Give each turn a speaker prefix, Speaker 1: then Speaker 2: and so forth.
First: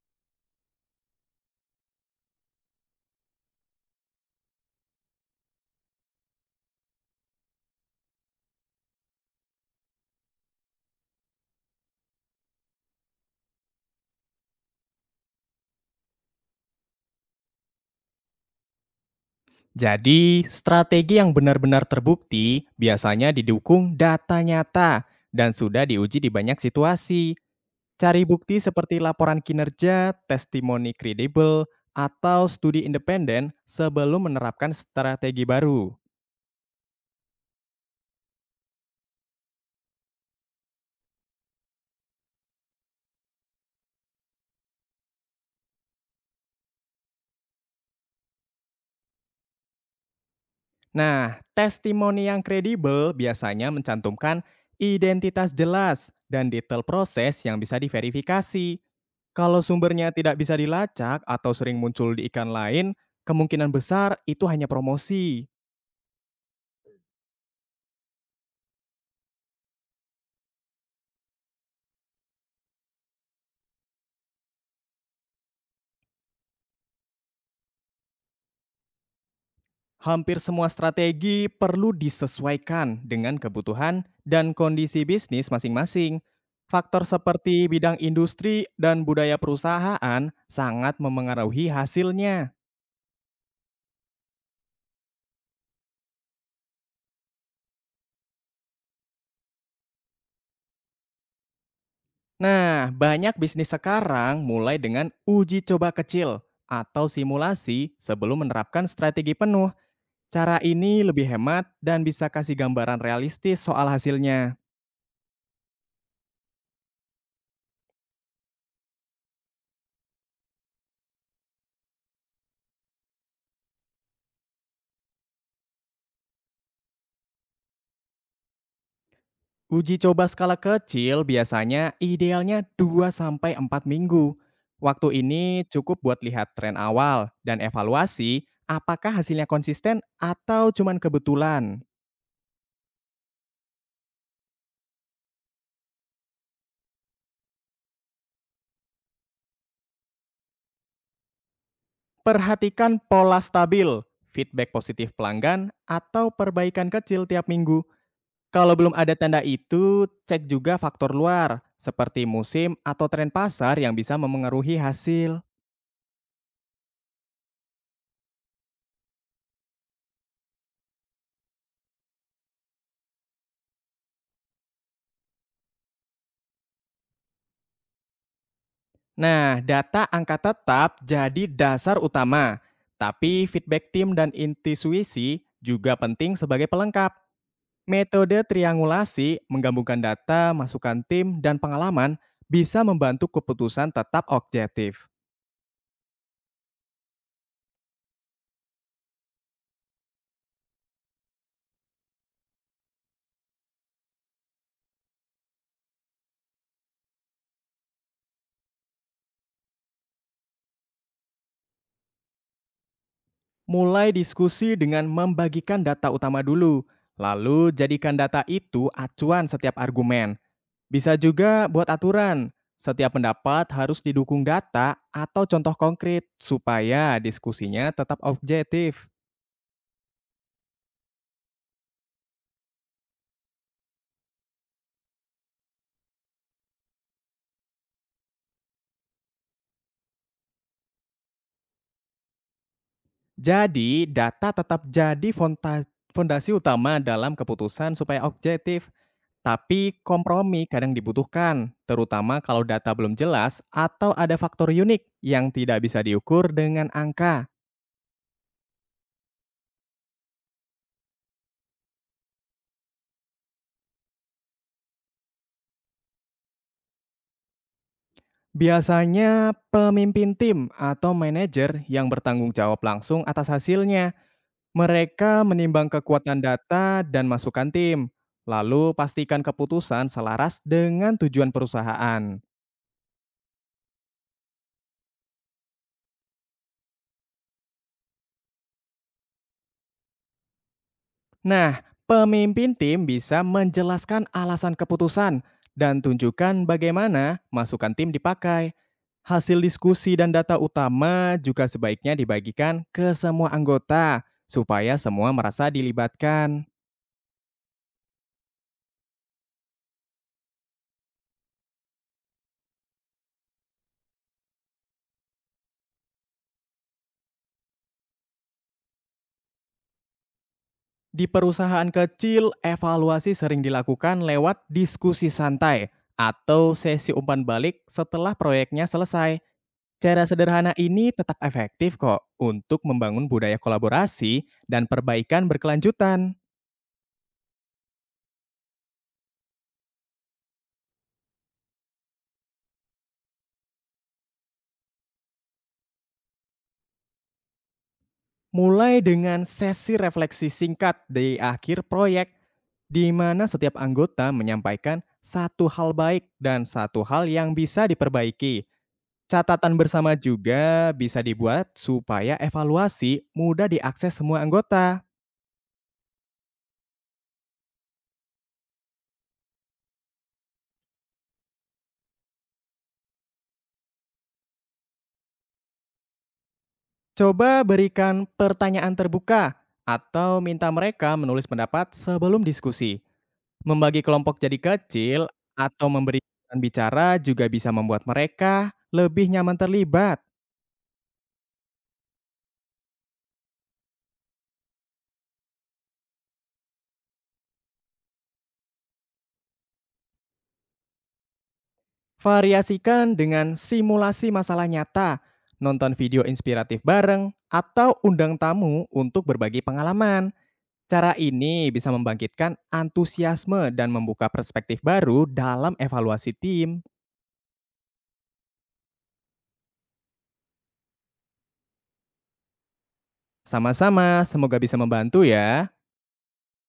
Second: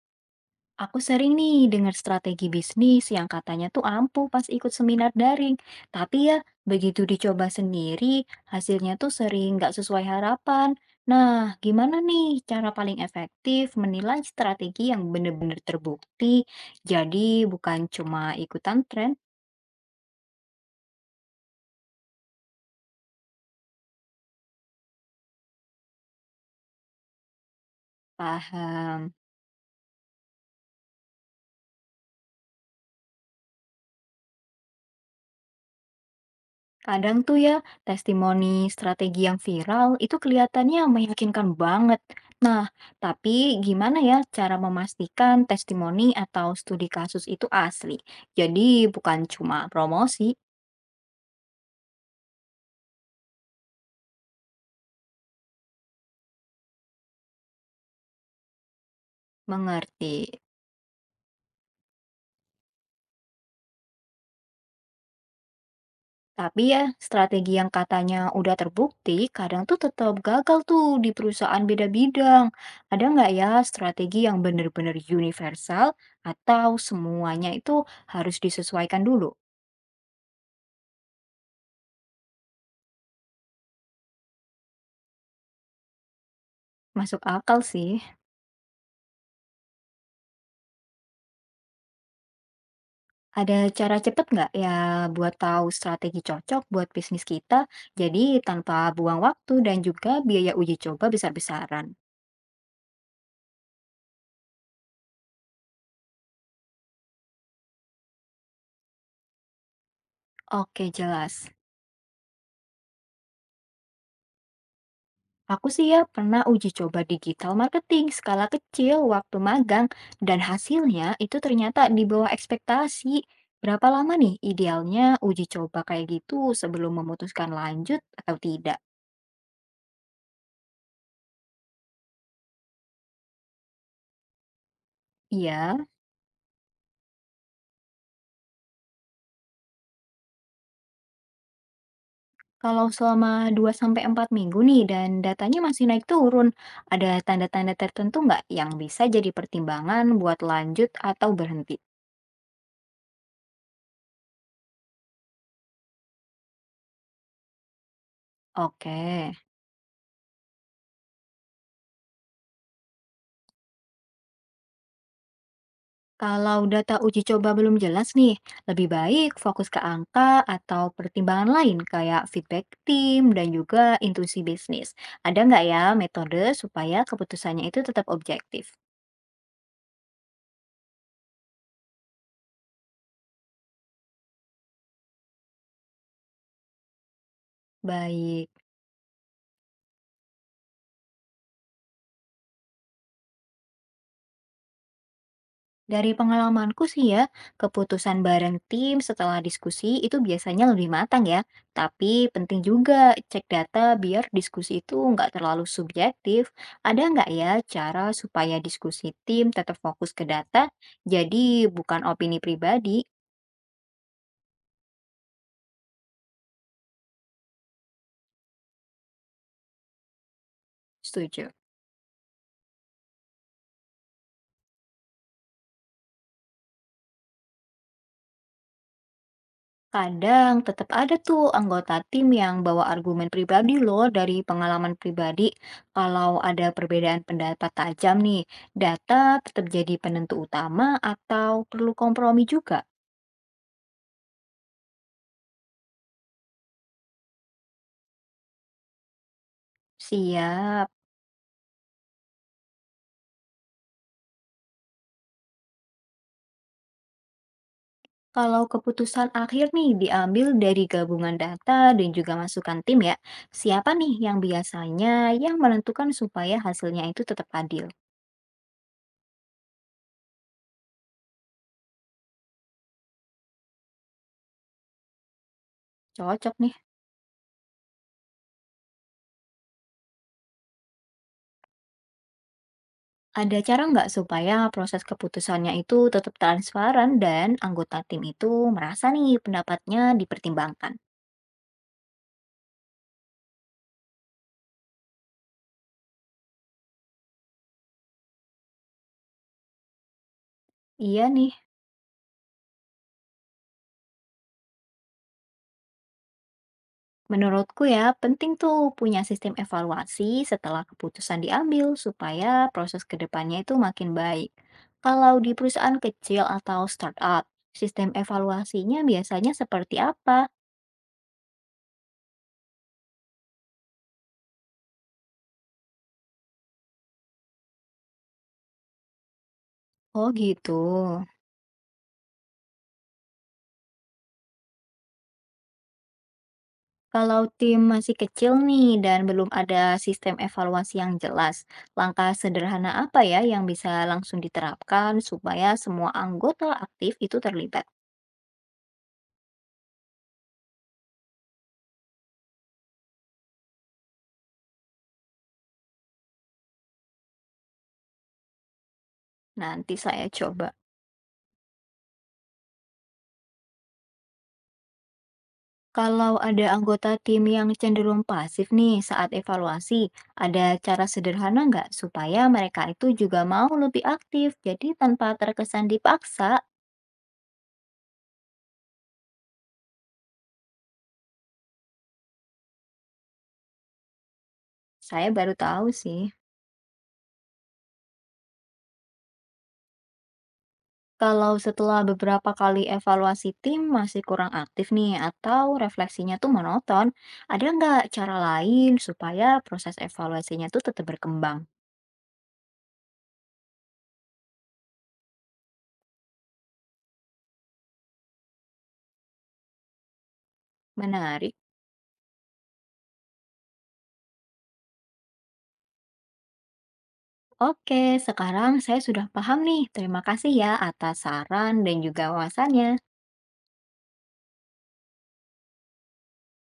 Speaker 1: Aku sering nih dengar strategi bisnis yang katanya tuh ampuh pas ikut seminar daring. Tapi ya, begitu dicoba sendiri, hasilnya tuh sering nggak sesuai harapan. Nah, gimana nih cara paling efektif menilai strategi yang benar-benar terbukti? Jadi bukan cuma ikutan tren,
Speaker 2: Jadi, strategi yang benar-benar terbukti biasanya didukung data nyata dan sudah diuji di banyak situasi. Cari bukti seperti
Speaker 1: paham.
Speaker 2: laporan kinerja, testimoni kredibel, atau studi independen sebelum menerapkan strategi baru.
Speaker 1: Kadang tuh ya, testimoni strategi yang viral itu kelihatannya meyakinkan banget. Nah, tapi gimana ya cara memastikan testimoni atau studi kasus itu asli? Jadi bukan cuma promosi,
Speaker 2: Nah, testimoni yang kredibel biasanya mencantumkan identitas jelas dan detail proses yang bisa diverifikasi. Kalau sumbernya
Speaker 1: mengerti.
Speaker 2: tidak bisa dilacak atau sering muncul di ikan lain, kemungkinan besar itu hanya promosi.
Speaker 1: Tapi ya, strategi yang katanya udah terbukti, kadang tuh tetap gagal tuh di perusahaan beda bidang. Ada nggak ya strategi yang benar-benar universal atau semuanya itu harus disesuaikan dulu?
Speaker 2: Hampir semua strategi perlu disesuaikan dengan kebutuhan dan kondisi bisnis masing-masing. Faktor
Speaker 1: Masuk akal
Speaker 2: seperti bidang
Speaker 1: sih.
Speaker 2: industri dan budaya perusahaan sangat memengaruhi hasilnya.
Speaker 1: Ada cara cepet nggak ya buat tahu strategi cocok buat bisnis kita, jadi tanpa buang waktu dan juga biaya uji coba besar-besaran?
Speaker 2: Nah, banyak bisnis sekarang mulai dengan uji coba kecil atau simulasi sebelum menerapkan strategi penuh. Cara
Speaker 1: Oke,
Speaker 2: ini lebih
Speaker 1: jelas.
Speaker 2: hemat dan bisa kasih gambaran realistis soal hasilnya.
Speaker 1: Aku sih ya pernah uji coba digital marketing skala kecil waktu magang dan hasilnya itu ternyata di bawah ekspektasi. Berapa lama nih idealnya uji coba kayak gitu sebelum memutuskan lanjut atau tidak?
Speaker 2: Uji coba skala kecil biasanya idealnya 2 sampai 4 minggu. Waktu ini
Speaker 1: Iya.
Speaker 2: cukup buat lihat tren awal dan evaluasi apakah hasilnya konsisten atau cuman kebetulan.
Speaker 1: Kalau selama 2 sampai 4 minggu nih dan datanya masih naik turun, ada tanda-tanda tertentu nggak yang bisa jadi pertimbangan buat lanjut atau berhenti?
Speaker 2: Perhatikan pola stabil, feedback positif pelanggan, atau perbaikan kecil tiap minggu. Kalau belum
Speaker 1: Oke,
Speaker 2: ada tanda itu, cek juga faktor luar, seperti musim atau tren pasar yang bisa memengaruhi hasil.
Speaker 1: kalau data uji coba belum jelas nih, lebih baik fokus ke angka atau pertimbangan lain kayak feedback tim dan juga intuisi bisnis. Ada nggak ya metode supaya keputusannya itu tetap objektif?
Speaker 2: Nah, data angka tetap jadi dasar utama, tapi feedback tim dan intuisi juga penting sebagai pelengkap. Metode
Speaker 1: Baik.
Speaker 2: triangulasi menggabungkan data, masukan tim, dan pengalaman bisa membantu keputusan tetap objektif.
Speaker 1: Dari pengalamanku sih ya, keputusan bareng tim setelah diskusi itu biasanya lebih matang ya. Tapi penting juga cek data biar diskusi itu nggak terlalu subjektif. Ada nggak ya cara supaya diskusi tim tetap fokus ke data, jadi bukan opini pribadi?
Speaker 2: Mulai diskusi dengan membagikan data utama dulu, lalu jadikan data itu acuan setiap argumen. Bisa
Speaker 1: Setuju.
Speaker 2: juga buat aturan. Setiap pendapat harus didukung data atau contoh konkret supaya diskusinya tetap objektif.
Speaker 1: Kadang tetap ada tuh anggota tim yang bawa argumen pribadi loh dari pengalaman pribadi. Kalau ada perbedaan pendapat tajam nih, data tetap jadi penentu utama atau perlu kompromi juga?
Speaker 2: Jadi, data tetap jadi fondasi utama dalam keputusan supaya objektif. Tapi kompromi
Speaker 1: Siap.
Speaker 2: kadang dibutuhkan, terutama kalau data belum jelas atau ada faktor unik yang tidak bisa diukur dengan angka.
Speaker 1: Kalau keputusan akhir nih diambil dari gabungan data dan juga masukan tim ya, siapa nih yang biasanya yang menentukan supaya hasilnya itu tetap adil?
Speaker 2: Biasanya pemimpin tim atau manajer yang bertanggung jawab langsung atas hasilnya. Mereka menimbang kekuatan
Speaker 1: Cocok nih.
Speaker 2: data dan masukan tim, lalu pastikan keputusan selaras dengan tujuan perusahaan.
Speaker 1: Ada cara nggak supaya proses keputusannya itu tetap transparan dan anggota tim itu merasa nih pendapatnya dipertimbangkan?
Speaker 2: Nah, pemimpin tim bisa menjelaskan alasan keputusan dan tunjukkan bagaimana masukan tim dipakai. Hasil diskusi dan data
Speaker 1: Iya
Speaker 2: utama
Speaker 1: nih,
Speaker 2: juga sebaiknya dibagikan ke semua anggota supaya semua merasa dilibatkan.
Speaker 1: menurutku ya penting tuh punya sistem evaluasi setelah keputusan diambil supaya proses kedepannya itu makin baik. Kalau di perusahaan kecil atau startup, sistem evaluasinya biasanya seperti apa?
Speaker 2: Di perusahaan kecil, evaluasi sering dilakukan lewat diskusi santai atau sesi umpan balik setelah proyeknya selesai. Cara
Speaker 1: Oh
Speaker 2: sederhana
Speaker 1: gitu.
Speaker 2: ini tetap efektif kok untuk membangun budaya kolaborasi dan perbaikan berkelanjutan.
Speaker 1: Kalau tim masih kecil nih dan belum ada sistem evaluasi yang jelas, langkah sederhana apa ya yang bisa langsung diterapkan supaya semua anggota aktif itu terlibat?
Speaker 2: Mulai dengan sesi refleksi singkat di akhir proyek, di mana setiap anggota menyampaikan satu hal baik dan satu hal yang bisa diperbaiki. Catatan
Speaker 1: Nanti
Speaker 2: bersama
Speaker 1: saya coba.
Speaker 2: juga bisa dibuat supaya evaluasi mudah diakses semua anggota.
Speaker 1: Kalau ada anggota tim yang cenderung pasif nih saat evaluasi, ada cara sederhana nggak supaya mereka itu juga mau lebih aktif? Jadi tanpa terkesan dipaksa,
Speaker 2: Coba berikan pertanyaan terbuka atau minta mereka menulis pendapat sebelum diskusi. Membagi kelompok jadi kecil
Speaker 1: saya baru tahu
Speaker 2: atau
Speaker 1: sih.
Speaker 2: memberi giliran bicara juga bisa membuat mereka lebih nyaman terlibat.
Speaker 1: Kalau setelah beberapa kali evaluasi tim masih kurang aktif nih atau refleksinya tuh monoton, ada nggak cara lain supaya proses evaluasinya tuh tetap berkembang?
Speaker 2: Variasikan dengan simulasi masalah nyata, nonton video inspiratif bareng, atau undang tamu untuk berbagi pengalaman. Cara
Speaker 1: Menarik.
Speaker 2: ini bisa membangkitkan antusiasme dan membuka perspektif baru dalam evaluasi tim.
Speaker 1: Oke, sekarang saya sudah paham nih. Terima kasih ya atas saran dan juga wawasannya.
Speaker 2: Sama-sama, semoga bisa membantu ya.